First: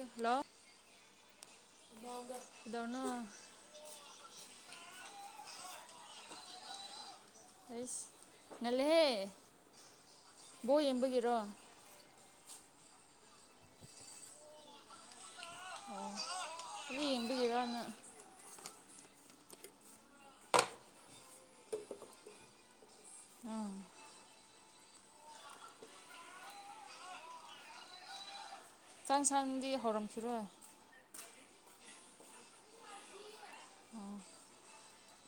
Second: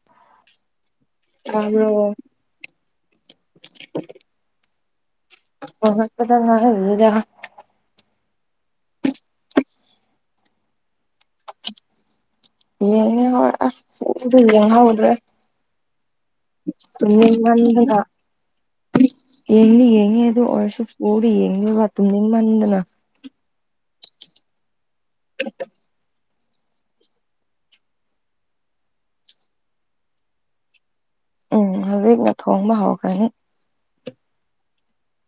ꯑꯦ hello ꯇꯥꯕ꯭ꯔꯣ ꯄꯥꯎꯒ ꯀꯩꯗꯧꯔꯤꯅꯣ ꯍꯜꯂꯛꯄꯗ ꯉꯥꯏꯔꯤꯗꯥ ꯑꯩꯁ ꯉꯜꯂꯦꯍꯦ ꯕꯣꯜ ꯌꯦꯡꯕꯒꯤꯔꯣ ꯌꯦꯉꯦ ꯍꯣꯏ ꯑꯁ ꯑꯗꯨꯕꯨꯗꯤ ꯍꯩꯚꯗꯦ ꯑꯗꯨ [unintelligible] ꯌꯦꯡꯕꯒꯤꯔꯅ ꯌꯦꯡꯗꯤ ꯌꯦꯡꯉꯦ ꯑꯗꯣ ꯑꯣꯎꯔꯁꯨ [unintelligible] ꯌꯦꯉꯒ ꯇꯨꯝꯅꯤꯡꯃꯟꯗꯅ ꯑꯥ [unintelligible] ꯆꯥꯛꯁꯪꯗꯤ ꯍꯧꯔꯝꯈꯤꯔꯣꯏ ꯎꯝ ꯍꯧꯖꯤꯛꯅ ꯊꯣꯡꯕ ꯍꯧꯈ꯭ꯔꯅꯤ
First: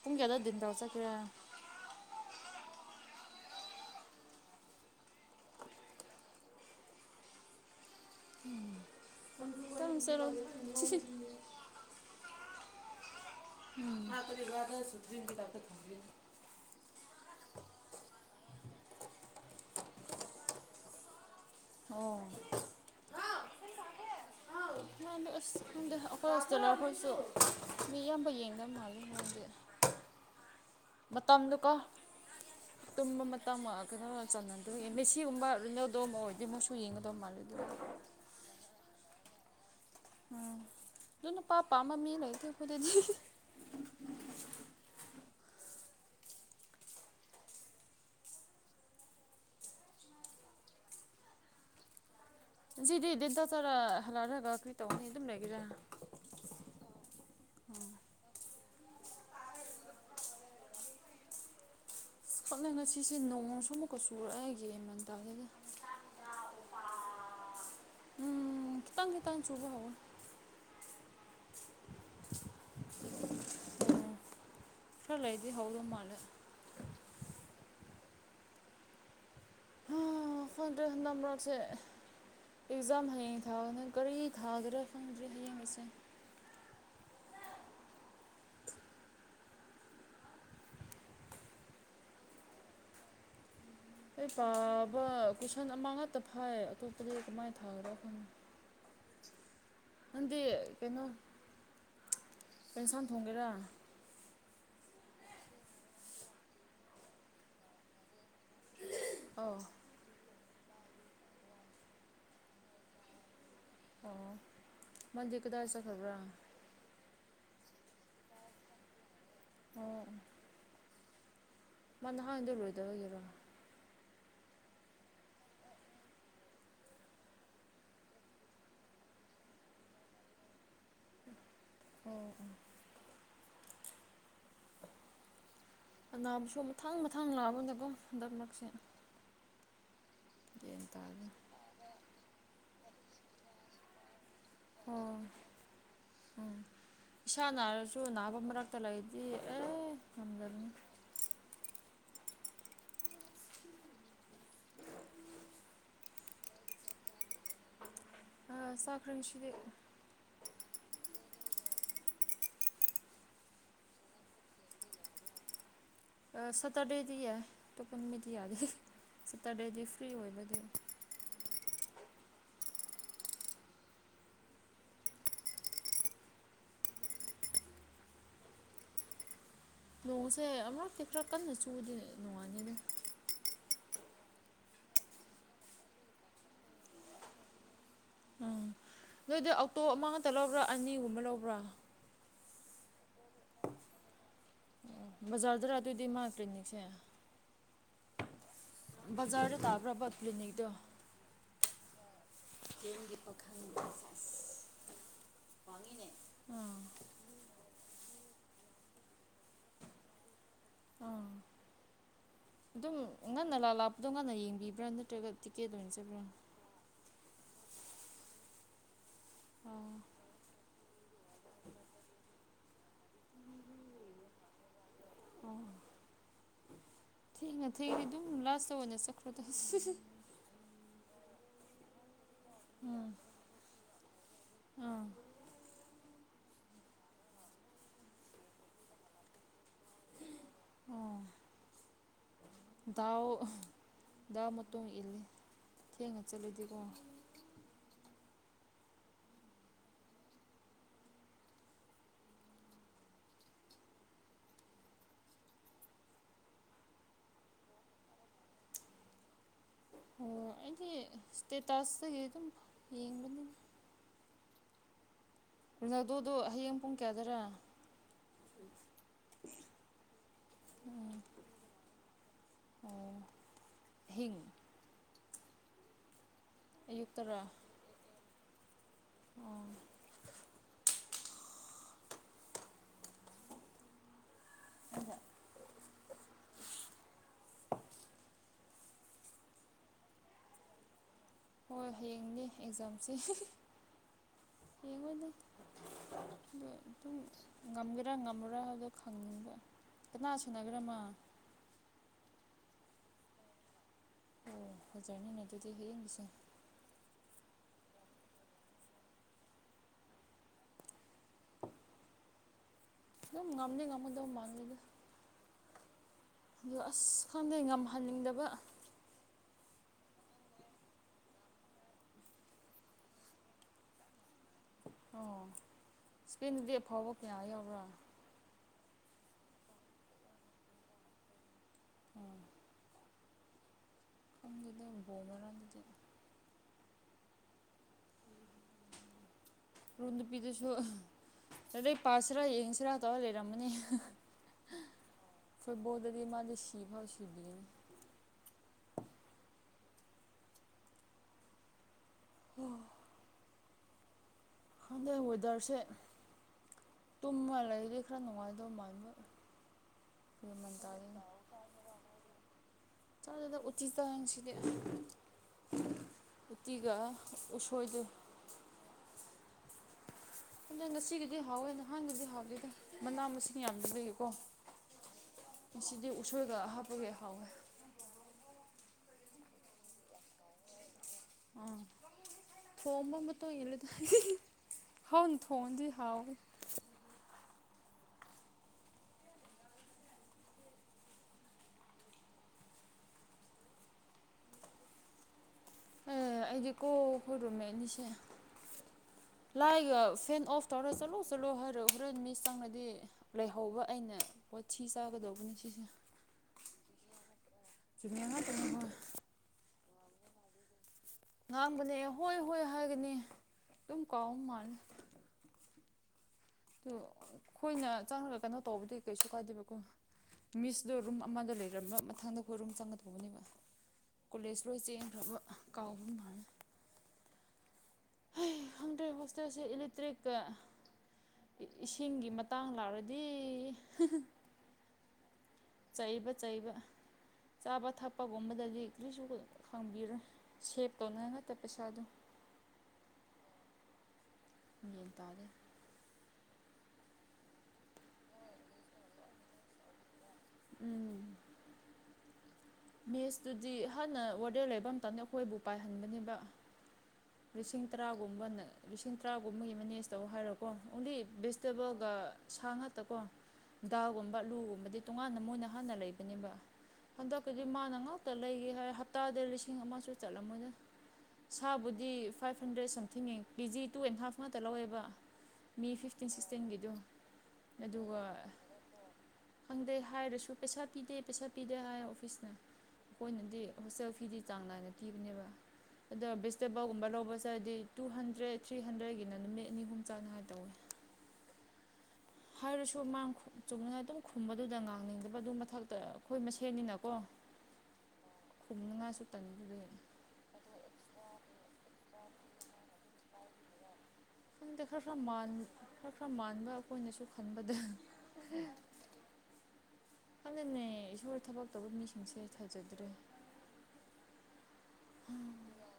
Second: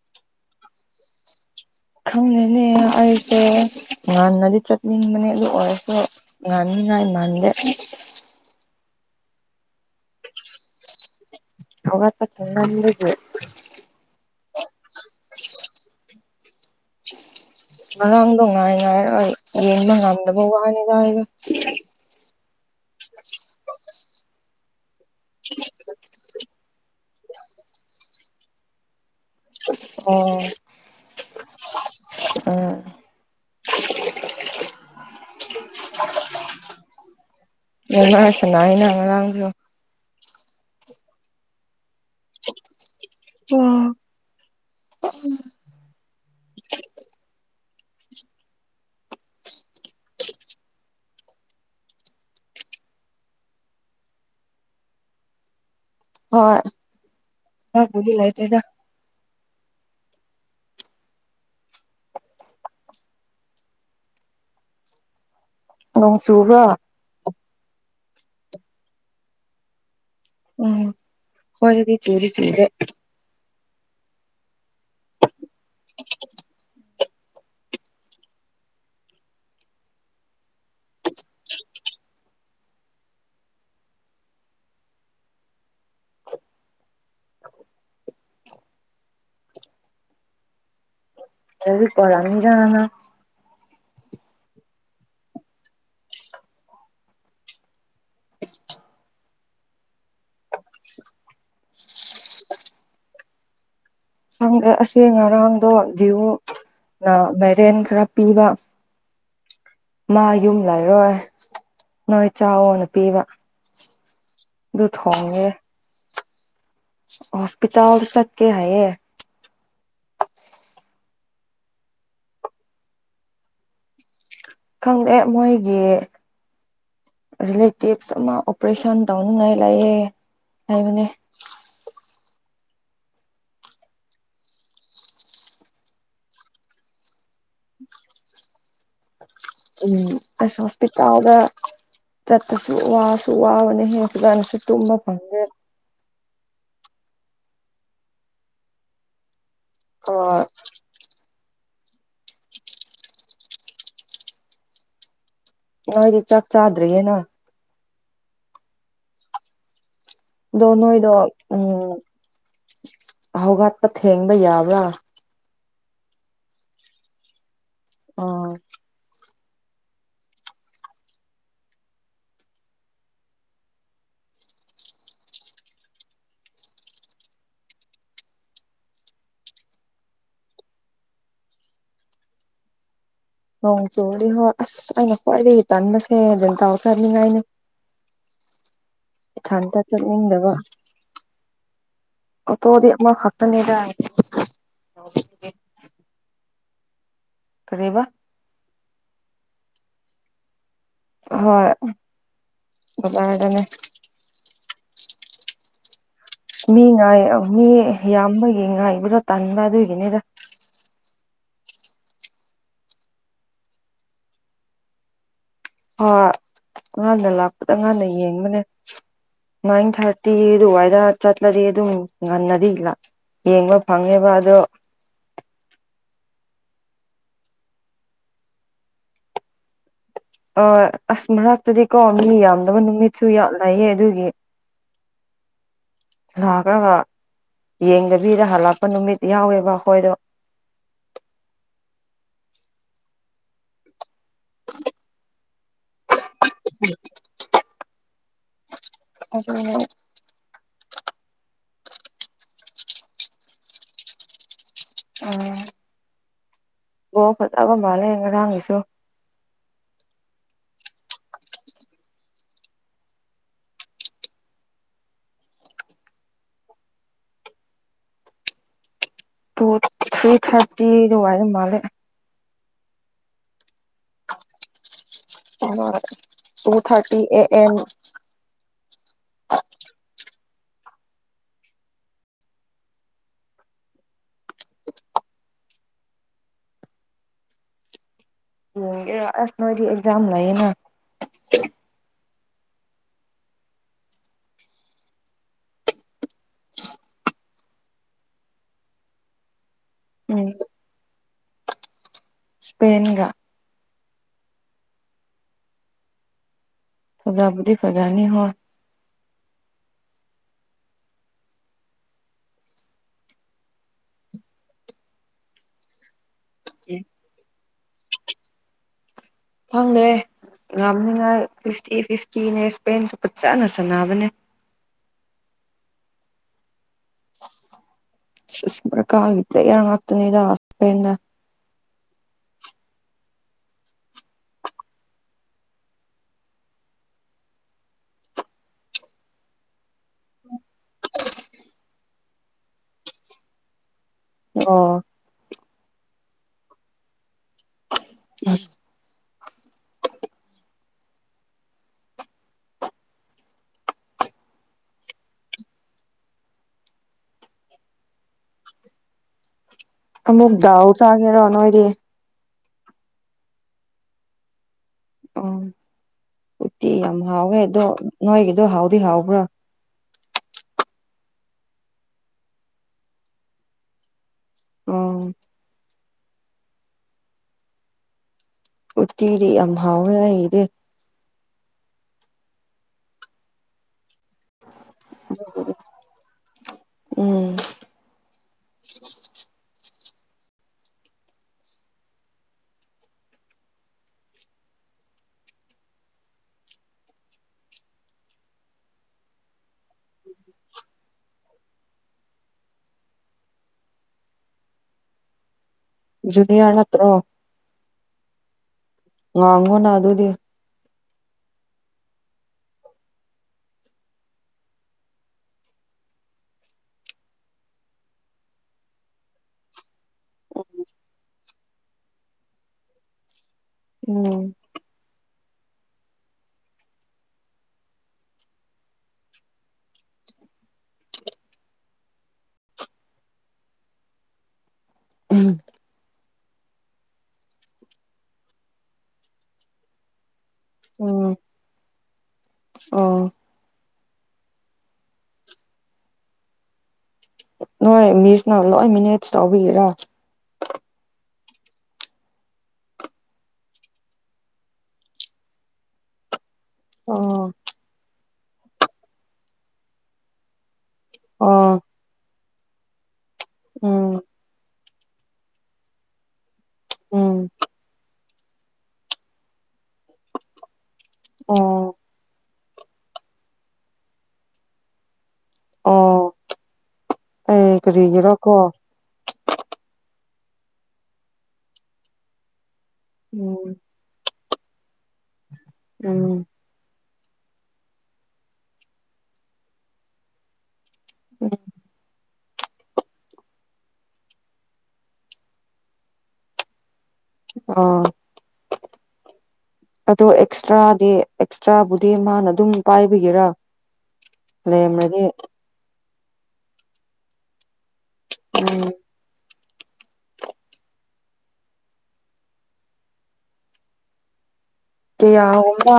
ꯄꯨꯡ ꯀꯌꯥꯗ ꯗꯤꯟ ꯇꯧ ꯆꯠꯀꯦꯔ ꯈꯪꯉꯦꯅꯦ ꯑꯩꯁꯦ ꯉꯥꯟꯅꯗꯤ ꯆꯠꯅꯤꯡꯕꯅꯦ ꯑꯗꯨ ꯑꯣꯏꯔꯁꯨ ꯉꯥꯅꯤ ꯍꯥꯏ ꯉꯥꯟꯗꯦ [unintelligible] ꯍꯧꯒꯄ ꯇꯟꯕ ꯃꯤꯗꯤ ꯎꯝ [unintelligible] ꯉꯔꯥꯡꯗꯣ ꯉꯥꯏ ꯉꯥꯏꯔ ꯌꯦꯡꯕ ꯉꯝꯗꯕ ꯋꯥꯅꯤꯗ ꯍꯥꯏꯗꯤ ꯑꯣ ꯃꯥꯗ ꯑꯁ ꯈꯪꯗꯦ ꯑꯩꯈꯣꯏ ꯁꯇꯦꯂꯥꯍꯣꯏꯁꯨ ꯃꯤ ꯑꯌꯥꯝꯕ ꯌꯦꯡꯗꯕ ꯃꯥꯜꯂꯤ ꯑꯣ ꯃꯇꯝꯗꯨꯀꯣ ꯑ ꯇꯨꯝꯕ ꯃꯇꯝꯃ ꯑꯗꯨꯒ ꯆꯥꯟꯅꯗꯣꯏ ꯃꯦꯁꯤꯒꯨꯝꯕ ꯔꯤꯅꯥꯜꯗꯣꯒꯨꯝꯕ ꯑꯣꯏꯗꯤ ꯃꯥꯁꯨ ꯌꯦꯡꯒꯗꯧ ꯃꯥꯜꯂꯤꯗ ꯁꯅꯥꯏꯅ ꯉꯔꯥꯡ [unintelligible] ꯎꯝ ꯑꯗꯨ ꯅꯨꯄꯥ ꯄꯥꯝꯕ ꯃꯤ ꯂꯩꯇꯦ ꯑꯩꯈꯣꯏꯗꯗꯤ ꯎꯝ [unintelligible] [unintelligible] ꯑꯗꯨꯝ ꯂꯩꯕ ꯌꯥꯔꯔꯣꯏ ꯍꯣꯏ ꯊꯕꯛꯄꯨꯗꯤ ꯂꯩꯇꯦꯗ ꯈꯛꯅ ꯉꯁꯤꯁꯦ ꯅꯣꯡꯃꯁꯨ ꯑꯃꯨꯛꯀ ꯆꯨꯔꯛꯑ ꯑꯩꯒꯤ ꯒ꯭ꯌꯥꯟ ꯃꯦꯟꯇꯥꯗꯦꯗ ꯅꯣꯡ ꯆꯨꯕ꯭ꯔ ꯎꯝ ꯈꯤꯇꯪ ꯒꯤꯇꯪ ꯆꯨꯕ ꯍꯧꯋꯦ ꯎꯝ ꯍꯣꯏꯗꯗꯤ ꯆꯨꯗꯤ ꯆꯨꯗꯦ ꯈꯔꯥ ꯂꯩꯥꯗꯤ ꯍꯧꯗꯧ ꯃꯥꯂꯦ ꯈꯪꯗ꯭ꯔꯦ ꯍꯟꯗꯛ ꯃꯔꯛꯁꯦ ꯑꯦꯛꯖꯥꯝ ꯍꯌꯦꯡ ꯊꯥꯒꯅꯤ ꯀꯔꯤ ꯊꯥꯗꯒ꯭ꯔ ꯈꯪꯗ꯭ꯔꯤ ꯍꯌꯦꯡꯒꯤꯁꯦ ꯑꯗꯨꯗꯤ [unintelligible] ꯑꯩ ꯄꯥꯕ ꯀꯣꯏꯁꯟ ꯑꯃ ꯉꯥꯛꯇ ꯐꯥꯏ ꯑꯇꯣꯞꯄꯗꯤ ꯀꯃꯥꯏꯅ ꯊꯥꯒꯗ꯭ꯔꯥ ꯈꯪ ꯅꯪꯗꯤ ꯀꯩꯅꯣ ꯀꯩꯁꯥꯡ ꯊꯣꯡꯒꯦꯔꯥ ꯈꯪꯗꯦ ꯑꯁꯦ ꯉꯔꯥꯡꯗꯣ ꯌꯨꯔꯨꯝ ꯃꯥꯏꯔꯦꯟ ꯈꯔ ꯄꯤꯕ ꯑꯣ ꯃꯥ ꯌꯨꯝ ꯂꯩꯔꯣꯏ ꯅꯣꯏ ꯆꯥꯎꯋꯣꯅ ꯄꯤꯕ ꯑꯣ ꯑꯗꯨ ꯃꯥꯗꯤ ꯊꯣꯡꯉꯦ ꯀꯗꯥꯏ ꯆꯠꯈꯕ꯭ꯔꯥ ꯍꯣꯁꯄꯤꯇꯥꯜ ꯆꯠꯀꯦ ꯍꯥꯏꯌꯦ ꯑ ꯃꯥ ꯅꯍꯥꯟꯗꯨ ꯂꯣꯏꯗꯕꯒꯤꯔꯣ ꯈꯪꯗꯦ ꯃꯣꯏꯒꯤ ꯔꯤꯂꯦꯇꯤꯚ ꯑꯃ ꯑꯣꯄꯔꯦꯁꯟ ꯇꯧꯅꯤꯡꯉꯥꯏ ꯂꯩꯌꯦ ꯍꯥꯏꯕꯅꯦ ꯎꯝ ꯎꯝ ꯑꯅꯥꯕꯁꯨ ꯃꯊꯪ ꯃꯊꯪ ꯂꯥꯛꯑꯕꯅꯒꯝ ꯍꯟꯗꯛ ꯂꯛꯁꯦ ꯎꯝ ꯑꯁ ꯇꯥꯗꯦ ꯍꯣꯁꯄꯤꯇꯥꯜꯗ ꯆꯠꯄꯁꯨ ꯋꯥ ꯁꯨ ꯋꯥꯕꯅꯦꯍꯦ ꯐꯖꯟꯅꯁꯨ ꯇꯨꯝꯕꯥ ꯐꯪꯗꯦ ꯎꯝ ꯏꯁꯥ ꯅꯥꯔꯁꯨ ꯅꯥꯕ ꯃꯔꯛꯇ ꯂꯩꯗꯤ ꯑꯦ ꯑꯣ ꯉꯝꯗꯕꯅꯤ ꯅꯣꯏꯗꯤ ꯆꯥꯛ ꯆꯥ꯭ꯔꯦ ꯌꯦꯅ ꯑ ꯆꯈ꯭ꯔꯦ ꯉꯁꯤꯗꯤ ꯗꯣ ꯅꯣꯏꯗꯣ ꯎꯝ ꯍꯧꯒꯠꯄ ꯊꯦꯡꯕ ꯌꯥꯕ꯭ꯔꯥ ꯁꯇꯔꯗꯦꯗꯤ ꯌꯥꯏ ꯇꯣꯄꯟ ꯅꯨꯃꯤꯗꯤ ꯑꯥ ꯌꯥꯗꯦ ꯁꯦꯇꯔꯗꯦꯗꯤ ꯐ꯭ꯔꯤ ꯑꯣꯏꯕ ꯑꯗꯨꯏ ꯅꯣꯡꯁꯦ ꯑꯃꯛꯇꯤ ꯈꯔ ꯀꯟꯅ ꯆꯨꯔꯗꯤ ꯅꯣꯡꯉꯥꯅꯤꯗ ꯅꯣꯡ ꯆꯨꯗꯤ ꯍꯣꯏ ꯑꯁ ꯑꯩꯅ ꯈ꯭ꯋꯥꯏꯗꯒꯤ ꯇꯟꯥꯟꯕꯁꯦ ꯑꯗꯨꯦꯟ ꯇꯥꯎ ꯆꯥꯅꯤꯡꯉꯥꯏꯅꯦ ꯎꯝ ꯅꯣꯏꯗꯤ ꯏꯊꯟꯇ ꯑꯥꯎꯇꯣ ꯑꯃ ꯉꯛꯇ ꯆꯠꯅꯤꯡꯗꯕ ꯂꯧꯕ꯭ꯔꯥ ꯑꯅꯤꯒꯨꯝꯕ ꯂꯧꯕ꯭ꯔꯥ ꯑꯣꯠꯇꯣꯗꯤ ꯑꯃꯥ ꯈꯛꯇꯅꯦꯗ ꯕꯖꯥ꯭ꯔꯗꯔ ꯑꯗꯣꯏꯗꯤ ꯃꯥ ꯀ꯭ꯂꯤꯅꯤꯛꯁꯦ ꯀꯔꯤꯕ ꯕꯖꯥꯔꯗ ꯇꯥꯕ꯭ꯔꯕꯥ ꯀ꯭ꯂꯤꯅꯤꯛ ꯇꯣ ꯍꯣꯏ ꯇꯦꯝꯒꯤ ꯕꯖꯥꯔꯗꯅꯦ ꯄꯈꯥꯡ ꯁꯦꯁ ꯃꯥꯡꯉꯤꯅꯦ ꯃꯤ ꯉꯥꯏ ꯑ ꯃꯤ ꯌꯥꯝꯕꯒꯤ ꯉꯥꯏꯕꯗꯣ ꯇꯟꯕ ꯑꯗꯨꯒꯤꯅꯤꯗ ꯑꯪ ꯑꯗꯨꯝ ꯉꯟꯅ ꯂ ꯂꯥꯛꯄꯗꯣ ꯉꯟꯅ ꯌꯦꯡꯕꯤꯕ꯭ꯔꯥ ꯅꯠꯇ꯭ꯔꯒ ꯇꯤꯀꯦꯠ ꯑꯣꯏꯅ ꯆꯕ꯭ꯔ ꯉꯥꯟꯅ ꯂꯥꯛꯄꯗ ꯉꯥꯟꯅ ꯌꯦꯡꯕꯅꯦ ꯅꯥꯏꯟ ꯑꯣ ꯊꯥꯔꯇꯤ ꯑꯗꯨꯋꯥꯏꯗ ꯆꯠꯂꯗꯤ ꯑꯗꯨꯝ ꯉꯟꯅꯗꯤ ꯂ ꯌꯦꯡꯕ ꯐꯪꯉꯦꯕ ꯑꯗꯣ ꯊꯦꯡꯉꯥ ꯊꯦꯡꯉꯦ ꯑꯗꯨꯝ ꯂꯥꯁ ꯇꯥ ꯑꯣꯏꯅ ꯆꯠꯈ꯭ꯔꯣꯗ [unintelligible] ꯑ ꯑꯁ ꯃꯔꯛꯇꯗꯤ ꯀꯣ ꯃꯤ ꯌꯥꯝꯗꯕ ꯎꯝ ꯅꯨꯃꯤꯠꯁꯨ ꯌꯥꯎ ꯂꯩꯌꯦ ꯑꯗꯨꯒꯤ ꯑꯥ ꯂꯈ꯭ꯔꯒ ꯌꯦꯡꯗꯕꯤꯗ ꯍꯜꯂꯛꯄ ꯅꯨꯃꯤꯠ ꯌꯥꯎꯋꯦꯕ ꯑꯩꯈꯣꯏꯗꯣ ꯑꯣ ꯗꯥꯎ ꯗꯥꯎ ꯃꯇꯨꯡ ꯏꯜꯂꯤ ꯊꯦꯡꯅ ꯆꯠꯂꯗꯤꯀꯣ ꯑꯗꯨꯅꯦ ꯎꯝ ꯕꯣ ꯐꯖꯕ ꯉꯔꯥꯡꯒꯤꯁꯨ ꯍꯥꯏꯗꯤ ꯏꯁꯇꯦꯇꯥꯁꯇꯒꯤ ꯑꯗꯨꯝ ꯌꯦꯡꯕꯅꯤꯗ ꯔꯣꯅꯥꯜꯗꯣꯗꯣ ꯍꯌꯦꯡ ꯄꯨꯡ ꯀꯌꯥꯗꯔꯥ ꯇꯨ ꯊ꯭ꯔꯤ ꯎꯝ ꯊꯥꯔꯇꯤꯗꯨꯋꯥꯏ ꯃꯥꯂꯦ ꯑꯣ ꯑꯍꯤꯛ [unintelligible] ꯇꯨ ꯊꯥꯔꯇꯤ ꯑꯌꯨꯛꯇꯔꯥ ꯑꯦ ꯑꯦꯝ [unintelligible] [unintelligible] ꯌꯦꯡꯒꯦꯔ ꯑꯁ ꯅꯣꯏꯗꯤ ꯑꯦꯛꯖꯥꯝ ꯂꯌꯦꯅ ꯍꯣꯏ ꯍꯌꯦꯡꯅꯦ ꯑꯦꯛꯖꯥꯝꯁꯦ ꯌꯦꯡꯉꯣꯏꯗ ꯑꯣ ꯑꯗꯨꯝ ꯉꯝꯒꯦꯔꯥ ꯉꯝꯃ꯭ꯔꯥ ꯍꯥꯏꯗꯣ ꯈꯪꯗꯦ ꯀꯅꯥ ꯎꯝ ꯁꯥꯅꯒꯦ꯭ꯔ ꯑꯃ ꯁꯄꯦꯟꯒ ꯑꯣ ꯐꯖꯅꯤꯅꯦ ꯑꯗꯨꯗꯤ ꯍꯌꯦꯒꯤꯁꯦ ꯐꯖꯥꯕꯨꯗꯤ ꯐꯖꯥꯅꯤ ꯍꯣꯏ ꯑꯗꯨꯝ ꯉꯝꯗꯤ ꯉꯝꯒꯗꯕ ꯃꯥꯥꯡꯂꯤꯗ ꯑꯗꯨ ꯑꯁ ꯈꯪꯗꯦ ꯉꯝꯍꯟꯅꯤꯡꯗꯕ ꯈꯪꯗ꯭ꯔꯦ ꯉꯝꯅꯤꯉꯥꯏ ꯐꯤꯐꯇꯤ ꯐꯤꯐꯇꯤꯅꯦ ꯏꯁꯄꯦꯟꯁꯨ ꯐꯥꯖꯥꯅ ꯁꯥꯟꯅꯕꯅꯦ ꯑꯣ ꯏꯁꯄꯦꯟꯗꯤ ꯑꯐꯥꯎꯕ ꯀꯌꯥ ꯌꯥꯎꯕ꯭ꯔꯥ ꯁꯤꯃꯔ ꯀꯥꯈꯤꯕꯗꯨꯗꯤ ꯑꯌꯥ ꯉꯥꯛꯇꯅꯤꯗ ꯏꯁꯄꯦꯟꯅ ꯑꯥ ꯃꯐꯝꯗꯨꯗ ꯕꯣꯜ ꯉꯔꯥꯡꯒꯤꯗꯣ ꯃꯔꯨꯞ ꯅꯨꯄꯤꯗꯨꯁꯨ ꯍꯧꯖꯤꯛ ꯄꯥꯁꯁꯤꯔꯥ ꯌꯦꯡꯁꯤꯔꯥ ꯇꯧꯔ ꯂꯩꯔꯝꯃꯅꯤ ꯑꯣ ꯐꯨꯠꯕꯣꯜꯗꯗꯤ ꯃꯥꯗꯤ ꯁꯤꯚꯥꯎ ꯁꯤꯕꯤꯒꯅꯤ ꯑꯝ ꯍꯣ ꯈꯪꯗꯦ ꯋꯦꯗꯔꯁꯦ ꯇꯨꯝꯃ ꯂꯩꯔꯗꯤ ꯈꯔ ꯅꯨꯡꯉꯥꯏꯗꯧ ꯃꯥꯥꯟꯕ ꯑꯃꯨꯛ ꯗꯥꯎ ꯆꯥꯒꯦꯔꯣ ꯅꯣꯏꯗꯤ ꯆꯥꯗꯦꯗ ꯎꯠꯇꯤ ꯆꯥꯏ ꯉꯁꯤꯗꯤ ꯑꯪ ꯎꯠꯇꯤ ꯎꯇꯤꯒ ꯌꯥꯝ ꯍꯥꯎꯋꯦ ꯑꯗꯣ ꯎꯁꯣꯏꯗꯨ ꯅꯣꯏꯒꯤꯗꯣ ꯍꯥꯎꯗꯤ ꯍꯥꯎꯕ꯭ꯔꯥ ꯍꯟꯗꯛ ꯉꯁꯤꯒꯤꯗꯤ ꯍꯥꯎꯋꯦ ꯅꯍꯥꯟꯒꯤꯗꯤ ꯍꯥꯎꯗꯦꯗ ꯃꯅꯥ ꯃꯁꯤꯡ ꯌꯥꯝꯗꯕꯒꯤ ꯀꯣ ꯎꯝ ꯉꯁꯤꯗꯤ ꯎꯁꯣꯏꯒ ꯍꯥꯞꯄꯒꯤ ꯍꯥꯎꯋꯦ ꯎꯠꯇꯤꯗꯤ ꯌꯥꯝ ꯍꯥꯎꯋꯦ ꯑꯩꯒꯤꯗꯤ ꯑꯥ ꯊꯣꯡꯕ ꯃꯇꯨꯡ ꯏꯜꯂꯦꯗ ꯍꯥꯎꯅ ꯑꯗꯨꯕꯨꯗꯤ꯫ ꯊꯣꯡꯉꯗꯤ ꯍꯥꯎꯋꯦ ꯎꯝ ꯑꯦ ꯑꯩꯗꯤ ꯀꯣ ꯑꯈꯣꯏ ꯔꯨꯝꯃꯦꯠ ꯑꯅꯤꯁꯦ ꯂꯥꯏꯒ ꯐꯦꯟ ꯑꯣꯐ ꯇꯧꯔ ꯆꯠꯂꯣ ꯆꯠꯂꯣ ꯍꯥꯏꯔꯛ ꯍꯣꯔꯦꯟ ꯃꯤ ꯆꯪꯂꯗꯤ ꯂꯩꯍꯧꯕ ꯑꯩꯅ ꯆꯥꯊꯤ ꯆꯥꯒꯗꯧꯕꯅꯤ ꯁꯤꯁꯦ ꯖꯨꯅꯤꯌꯥꯔ ꯅꯠꯇ꯭ꯔꯣ ꯆꯨꯝꯃꯦ ꯉꯥꯛꯇꯅꯤ ꯍꯣꯏ ꯉꯥꯡꯉꯣꯅ ꯑꯗꯨꯗꯤ ꯉꯥꯡꯕꯅꯦ ꯍꯣꯏ ꯍꯣꯏ ꯍꯥꯏꯒꯅꯤ ꯑꯗꯨꯝ ꯀꯥꯎ ꯃꯥꯜꯂꯦ ꯑꯗꯨ ꯑꯩꯈꯣꯏꯅ ꯆꯪꯂꯒ ꯀꯩꯅꯣ ꯇꯧꯕꯗꯤ ꯀꯩꯁꯨ ꯀꯥꯏꯗꯦꯕꯀꯣ ꯃꯤꯁꯇꯣ ꯔꯨꯝ ꯑꯃꯗ ꯂꯩꯔꯝꯕ ꯃꯊꯪꯗ ꯑꯩꯈꯣꯏ ꯔꯨꯝ ꯆꯪꯒꯗꯧꯕꯅꯦꯕ ꯎꯝ ꯀꯣꯂꯦꯖ ꯂꯣꯏ ꯆꯦꯈ꯭ꯔꯕ ꯀꯥꯎꯕ ꯃꯥꯜꯂꯦ ꯑꯩ ꯈꯪꯗ꯭ꯔꯦ ꯍꯣꯁꯇꯦꯜꯁꯦ ꯏꯂꯦꯛꯇ꯭ꯔꯤꯛꯀ ꯏꯁꯤꯡꯒꯤ ꯃꯇꯥꯡ ꯂꯥꯛꯔꯗꯤ ꯎꯝ ꯆꯩꯕ ꯆꯩꯕ ꯆꯥꯕ ꯊꯛꯄꯒꯨꯝꯕꯗꯗꯤ ꯀꯔꯤꯁꯨ ꯈꯪꯕꯤꯔꯣꯏ ꯁꯦꯞ ꯇꯧꯅꯉꯥꯏ ꯎꯝ ꯉꯥꯛꯇ ꯄꯩꯁꯥꯗꯣ ꯑꯣ ꯃꯦꯟ ꯇꯥꯗꯦ ꯅꯣꯏ ꯃꯤꯁꯅ ꯂꯣꯏ ꯃꯦꯅꯦꯖ ꯇꯧꯕꯤꯒꯤꯔ ꯎꯝ ꯃꯦꯁꯇꯨꯗꯤ ꯍꯥꯟꯅ ꯋꯥꯔꯗꯦꯟ ꯂꯩꯕ ꯝꯇꯝꯗ ꯑꯩꯈꯣꯏꯕꯨ ꯄꯥꯏꯍꯟꯕꯅꯦꯕ ꯑꯣ ꯂꯤꯁꯤꯡ ꯇꯔꯥꯒꯨꯝꯕꯅ ꯂꯤꯁꯤꯡ ꯇꯔꯥꯒꯨꯝꯕꯒꯤ ꯃꯦꯅꯦꯖ ꯇꯧ ꯍꯥꯏꯔꯣꯀꯣ ꯑꯣꯡꯂꯤ ꯑꯣ ꯚꯦꯖꯤꯇꯦꯕꯜꯒ ꯁꯥ ꯉꯥꯛꯇꯀꯣ ꯎꯝ ꯗꯥꯒꯨꯝꯕ ꯂꯨꯒꯨꯝꯕꯗꯤ ꯇꯣꯉꯥꯟꯅ ꯃꯣꯏꯅ ꯍꯥꯟꯅ ꯂꯩꯕꯅꯦꯕ ꯎꯝ ꯍꯟꯗꯛꯇꯨꯗꯤ ꯃꯥꯅ ꯉꯥꯛꯇ ꯂꯩꯒꯦ ꯍꯥꯏ ꯍꯞꯇꯥꯗ ꯂꯤꯁꯤꯡ ꯑꯃꯁꯨ ꯆꯠꯂꯝꯃꯣꯏꯅ ꯑꯣ ꯁꯥꯕꯨꯗꯤ ꯗꯤ ꯐꯥꯏꯚ ꯍꯟꯗ꯭ꯔꯦꯗ ꯁꯝꯊꯤꯡꯅꯦ ꯀꯦꯖꯤ ꯇꯨ ꯑꯦꯟ ꯍꯥꯐ ꯉꯥꯛꯇ ꯂꯧꯋꯦꯕ ꯃꯤ ꯐꯤꯐꯇꯤꯟ ꯑꯣ ꯁꯤꯛꯁꯇꯤꯟꯒꯤꯗꯨ ꯑꯩ ꯑꯗꯨꯒ ꯀꯔꯤꯒꯤꯔꯀꯣ ꯈꯪꯗꯦ ꯍꯥꯏꯔꯁꯨ ꯄꯩꯁꯥ ꯄꯤꯗꯦ ꯄꯩꯁꯥ ꯄꯤꯗꯦ ꯍꯥꯏ ꯑꯣꯐꯤꯁꯅ ꯑꯩꯈꯣꯏꯅꯗꯤ ꯎꯝ ꯍꯣꯁꯇꯦꯜ ꯐꯤꯗꯤ ꯆꯥꯡ ꯅꯥꯏꯅ ꯊꯤꯕꯅꯦꯕ ꯑꯗꯣ ꯎꯝ [unintelligible] ꯂꯧꯕ ꯆꯠꯂꯗꯤ ꯇꯨ ꯍꯟꯗ꯭ꯔꯦꯗ ꯊ꯭ꯔꯤ ꯍꯟꯗ꯭ꯔꯦꯗꯀꯤꯅ ꯅꯨꯃꯤꯠ ꯑꯅꯤ ꯑꯍꯨꯝ ꯆꯥꯅꯤꯉꯥꯏ ꯇꯧꯋꯦ ꯎꯝ ꯍꯥꯏꯔꯁꯨ ꯃꯥꯡ ꯆꯨꯝꯅꯅ ꯑꯗꯨꯝ ꯈꯨꯝꯕꯗꯨꯗ ꯉꯥꯡꯅꯤꯡꯗꯕ ꯑꯗꯨ ꯃꯊꯛꯇ ꯑꯩꯈꯣꯏ ꯃꯁꯦꯟꯅꯤꯅꯀꯣ ꯑꯥ [unintelligible] ꯇꯟꯕꯗꯨ ꯑꯗꯣ ꯑꯦꯛꯁꯇ꯭ꯔꯥꯗꯤ ꯑꯦꯛꯁꯇ꯭ꯔꯥꯕꯨꯗꯤ ꯃꯥꯅ ꯑꯗꯨꯝ ꯄꯥꯏꯕꯒꯤꯔ ꯈꯪꯗ ꯈꯔ ꯈꯔ ꯃꯥꯟ ꯈꯔ ꯈꯔ ꯃꯥꯟꯕ ꯑꯩꯈꯣꯏꯅꯁꯨ ꯈꯟꯕꯗ ꯎꯝ [inaudible] ꯈꯪꯗꯦꯅꯦ ꯏꯁꯣꯔ ꯊꯕꯛ ꯇꯧꯕ ꯃꯤꯁꯤꯡꯁꯦ ꯊꯥꯖꯗ꯭ꯔꯦ ꯀꯌꯥꯒꯨꯝꯕ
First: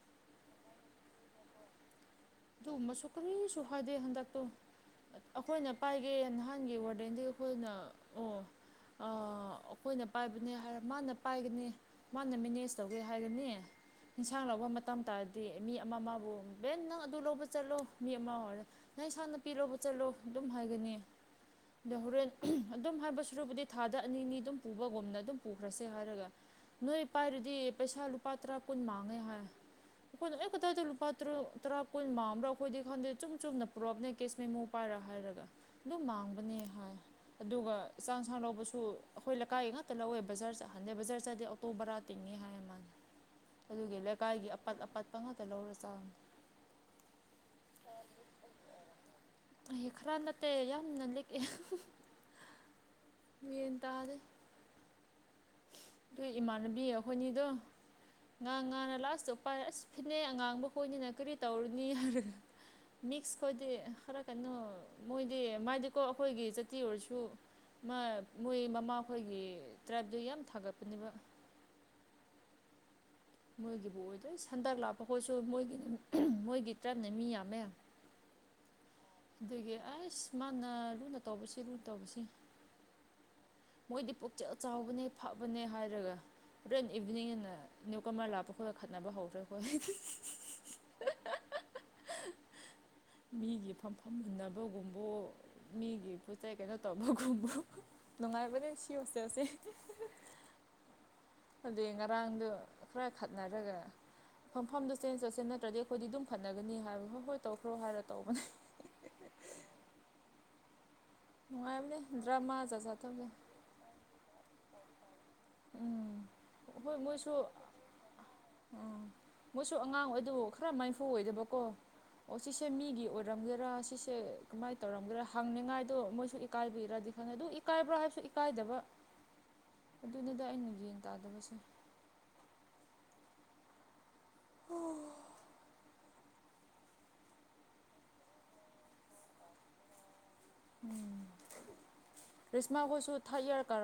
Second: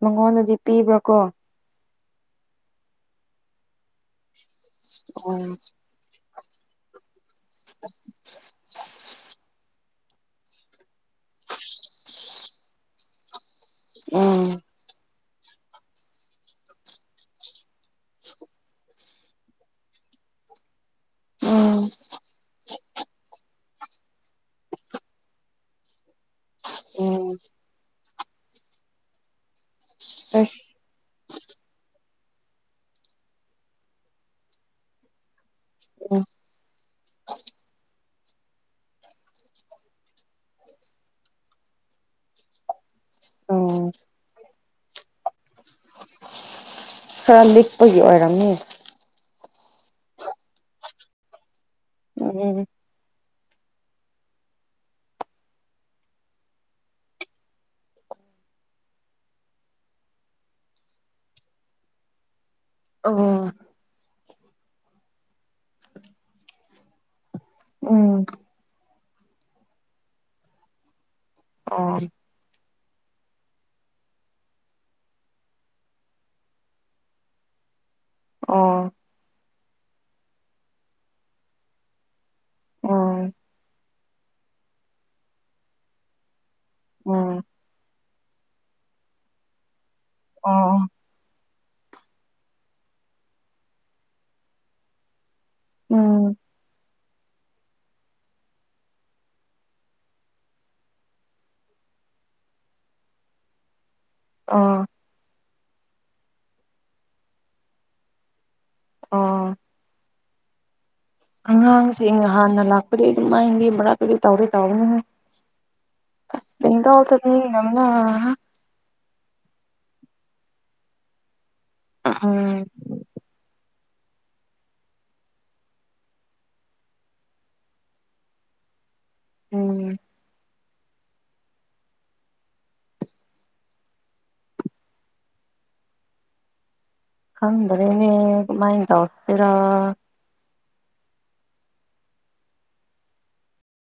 ꯃꯉꯣꯟꯗꯗꯤ ꯄꯤꯕ꯭ꯔꯥ ꯀꯣ ꯑꯗꯨꯒꯨꯝꯕꯁꯨ ꯀꯔꯤꯁꯨ ꯍꯥꯏꯗꯦ ꯍꯟꯗꯛꯇꯣ ꯎꯝ ꯑꯩꯈꯣꯏꯅ ꯄꯥꯏꯒꯦ ꯅꯍꯥꯟꯒꯤ ꯋꯥꯔꯗꯦꯟꯗꯤ ꯑꯩꯈꯣꯏꯅ ꯑꯣ ꯑ ꯑꯩꯈꯣꯏꯅ ꯄꯥꯏꯕꯅꯦ ꯍꯥꯏꯔ ꯃꯥꯅ ꯄꯥꯏꯒꯅꯤ ꯃꯥꯅ ꯃꯦꯅꯦꯖ ꯇꯧꯒꯦ ꯍꯥꯏꯔꯅꯤ ꯎꯝ ꯏꯟꯁꯥꯡ ꯂꯧꯕ ꯃꯇꯝ ꯇꯥꯔꯗꯤ ꯃꯤ ꯑꯃ ꯑꯃꯕꯨ ꯕꯦꯟ ꯅꯪ ꯇꯨ ꯂꯧꯕ ꯆꯠꯂꯣ ꯃꯤ ꯑꯃ ꯑꯣꯏꯔꯣ ꯅꯪ ꯏꯁꯥꯡ ꯅꯥꯄꯤ ꯂꯧꯕ ꯆꯠꯂꯣ ꯑꯗꯨꯝ ꯍꯥꯏꯒꯅꯤ ꯎꯝ [unintelligible] ꯍꯣꯔꯦꯟ ꯑꯗꯨꯝ ꯍꯥꯏꯕ ꯁꯔꯨꯛꯕꯨꯗꯤ ꯊꯥꯗ ꯑꯅꯤ ꯑꯅꯤ ꯑꯗꯨꯝ ꯄꯨꯕꯒꯨꯝꯅ ꯑꯗꯨꯝ ꯄꯨꯈ꯭ꯔꯁꯦ ꯍꯥꯏꯔꯒ ꯅꯣꯏ ꯎꯝ ꯄꯥꯏꯔꯗꯤ ꯄꯩꯁꯥ ꯂꯨꯄꯥ ꯇꯔꯥ ꯀꯨꯟ ꯃꯥꯡꯉꯦ ꯍꯥꯏ ꯑꯩꯈꯣꯏꯅ ꯑꯁ ꯑꯦ ꯀꯗꯥꯏꯗ ꯂꯨꯄꯥ ꯇꯔꯨꯛ ꯇꯔꯥ ꯀꯨꯟ ꯃꯥꯡꯕ꯭ꯔꯥ ꯑꯩꯈꯣꯏꯗꯤ ꯈꯪꯗꯦ ꯆꯨꯝ ꯆꯨꯝꯅ ꯄꯨꯔꯛꯄꯅꯦ ꯀꯦꯁ ꯃꯦꯃꯣ ꯄꯥꯏꯔ ꯍꯥꯏꯔꯒ ꯑꯗꯨꯝ ꯎꯝ ꯃꯥꯡꯕꯅꯦ ꯍꯥꯏ ꯑꯗꯨꯒ ꯆꯥꯛ ꯏꯟꯁꯥꯡ ꯂꯧꯕꯁꯨ ꯑꯩꯈꯣꯏ ꯂꯩꯀꯥꯏ ꯉꯥꯛꯇ ꯂꯧꯋꯦ ꯕꯖꯥꯔ ꯆꯠ ꯍꯟꯗꯦ ꯕꯖꯥꯔ ꯆꯥꯠꯂꯗꯤ ꯇꯣ ꯕꯔꯥ ꯇꯤꯡꯉꯤ ꯍꯥꯏ ꯃꯥꯅ ꯎꯝ ꯑꯗꯨꯒꯤ ꯂꯩꯀꯥꯏꯒꯤ ꯑꯄꯠ ꯑꯄꯠꯄ ꯉꯥꯛꯇ ꯂꯧꯔ ꯆꯥꯍꯟ ꯈꯔ ꯂꯤꯄꯒꯤ ꯑꯣꯏꯔꯝꯅꯤ ꯈꯔ ꯅꯠꯇꯦ ꯌꯥꯝꯅ ꯂꯤꯛꯑꯦ [unintelligible] ꯌꯦꯟ ꯇꯥꯗꯦ [unintelligible] ꯏꯃꯥꯟꯅꯕꯤ ꯑꯩꯈꯣꯏꯅꯤꯗꯨ ꯉꯥꯡ ꯉꯥꯅ ꯂꯥꯁ ꯎꯄꯥꯏ ꯑꯁ ꯐꯤꯅꯩ ꯑꯉꯥꯡꯕ ꯍꯣꯏꯅꯤꯅ ꯀꯔꯤ ꯇꯧꯔꯨꯅꯤ ꯍꯥꯏꯔꯒ ꯃꯤꯛꯁ ꯎꯝ ꯈꯣꯏꯗꯤ ꯈꯔ ꯀꯩꯅꯣ ꯃꯣꯏꯗꯤ ꯃꯥꯏꯗꯤꯀꯣ ꯑꯩꯈꯣꯏꯒꯤ ꯖꯥꯇꯤ ꯑꯣꯏꯔꯁꯨ ꯃꯥ ꯎꯝ ꯃꯣꯏ ꯃꯃꯥꯈꯣꯏꯒꯤ ꯇ꯭ꯔꯥꯏꯕꯇꯤ ꯌꯥꯝ ꯊꯥꯒꯠꯄꯅꯦꯕ ꯑꯣ ꯃꯣꯏꯒꯤꯕꯨ ꯑꯣꯏꯗꯣꯏ ꯍꯟꯗꯛ ꯂꯥꯛꯄꯈꯣꯏꯁꯨ ꯃꯣꯏꯒꯤ ꯃꯣꯏꯒꯤ ꯇ꯭ꯔꯞꯅ ꯃꯤ ꯌꯥꯝꯃꯦ ꯑꯣ ꯑꯗꯒꯤ ꯑꯁ ꯃꯥꯅ ꯂꯨꯅ ꯇꯧꯕꯁꯤ ꯂꯨꯅ ꯇꯧꯕꯁꯤ ꯎꯝ ꯃꯣꯏꯗꯤ ꯄꯨꯛꯆꯦꯜ ꯆꯥꯎꯕꯅꯦ ꯐꯕꯅꯦ ꯍꯥꯏꯔꯒ ꯍꯣꯔꯦꯟ ꯎꯝ ꯏꯚꯤꯅꯤꯡ ꯅ ꯅꯨꯏ ꯀꯃꯔ ꯂꯥꯞꯄ ꯈꯣꯏꯒ ꯈꯠꯅꯕ ꯍꯧꯒ꯭ꯔꯦ ꯑꯩꯈꯣꯏ ꯑꯣ ꯃꯤꯒꯤ ꯐꯝ ꯐꯝꯃꯨꯟꯅꯕꯒꯨꯝꯕ ꯃꯤꯒꯤ ꯎꯝ ꯄꯣꯠ ꯆꯩ ꯀꯩꯅꯣ ꯇꯧꯕꯣꯛ ꯈꯨ [unintelligible] ꯅꯨꯡꯉꯥꯏꯕꯅꯦ ꯁꯤ ꯍ‌ꯣꯁꯇ‌ꯦꯜꯁꯦ ꯑꯗꯨꯏ ꯉꯔꯥꯡꯗꯨ ꯈꯔ ꯈꯠꯅꯔꯒ ꯑꯣ ꯐꯝꯐꯝꯗꯨ ꯆꯦꯟꯁ ꯇꯧꯁꯤ ꯅꯠꯇ꯭ꯔꯗꯤ ꯈꯣꯏꯗꯤ ꯗꯨꯝ ꯈꯠꯅꯒꯅꯤ ꯍꯥꯏꯕ ꯍꯣꯍꯣꯏ ꯇꯧꯈ꯭ꯔꯣ ꯍꯥꯏꯔ ꯇꯧꯕꯟ ꯑꯣ ꯅꯨꯡꯉꯥꯏꯕꯅꯦ ꯑꯉꯥꯡꯁꯤꯡ ꯗ꯭ꯔꯃꯥ ꯍꯥꯟꯅ ꯖꯥꯠ ꯖꯥꯠ ꯂꯥꯛꯄꯗꯩ ꯇꯧꯕꯅꯦ ꯗꯨꯃꯥꯏꯟꯒꯤ ꯃꯔꯛ ꯑꯗꯨ ꯇꯧꯒ‌ꯦ ꯇꯧꯕꯅꯤꯍ‌ꯦ ꯎꯝ ꯑꯁ [unintelligible] ꯆꯠꯅꯤꯡꯉꯤ ꯌꯥꯝꯅ ꯑꯣ ꯃꯣꯏꯁꯨ ꯑꯉꯥꯡ ꯑꯣꯏꯗꯨ ꯈꯔ ꯃꯥꯏꯐꯨ ꯑꯣꯏꯗꯕꯀꯣ ꯑꯣ ꯎꯝ ꯁꯤꯁꯦ ꯃꯤꯒꯤ ꯑꯣꯏꯔ ꯔꯝꯒꯦꯔꯥ ꯁꯤꯁꯦ ꯀꯃꯥꯏꯟ ꯇꯧꯔꯝꯒꯦꯔꯥ ꯍꯪꯅꯤꯡꯉꯥꯏꯗꯣ ꯃꯣꯏꯁꯨ ꯏꯀꯥꯏꯕꯩꯔꯗꯤ ꯈꯪꯗ‌ꯦ ꯗꯨ ꯏ ꯀꯥꯏꯕ꯭ꯔꯥ ꯍꯥꯏꯁꯨ ꯏꯀꯥꯏꯗꯕ ꯎꯝ ꯑꯗꯨꯅꯤꯗ ꯑꯩꯅ ꯒ‌ꯦꯟ ꯇꯥꯗꯕꯁꯦ ꯑꯣ ꯈꯪꯗꯔꯦꯅꯦ ꯀꯃꯥꯥꯏꯟ ꯇꯧꯁꯤꯔꯥ ꯎꯝ ꯔ‌ꯦꯁꯃꯥ ꯈ‌ꯣꯏꯁꯨ ꯊꯥꯔꯠ ꯏꯌꯔ ꯀꯥꯔ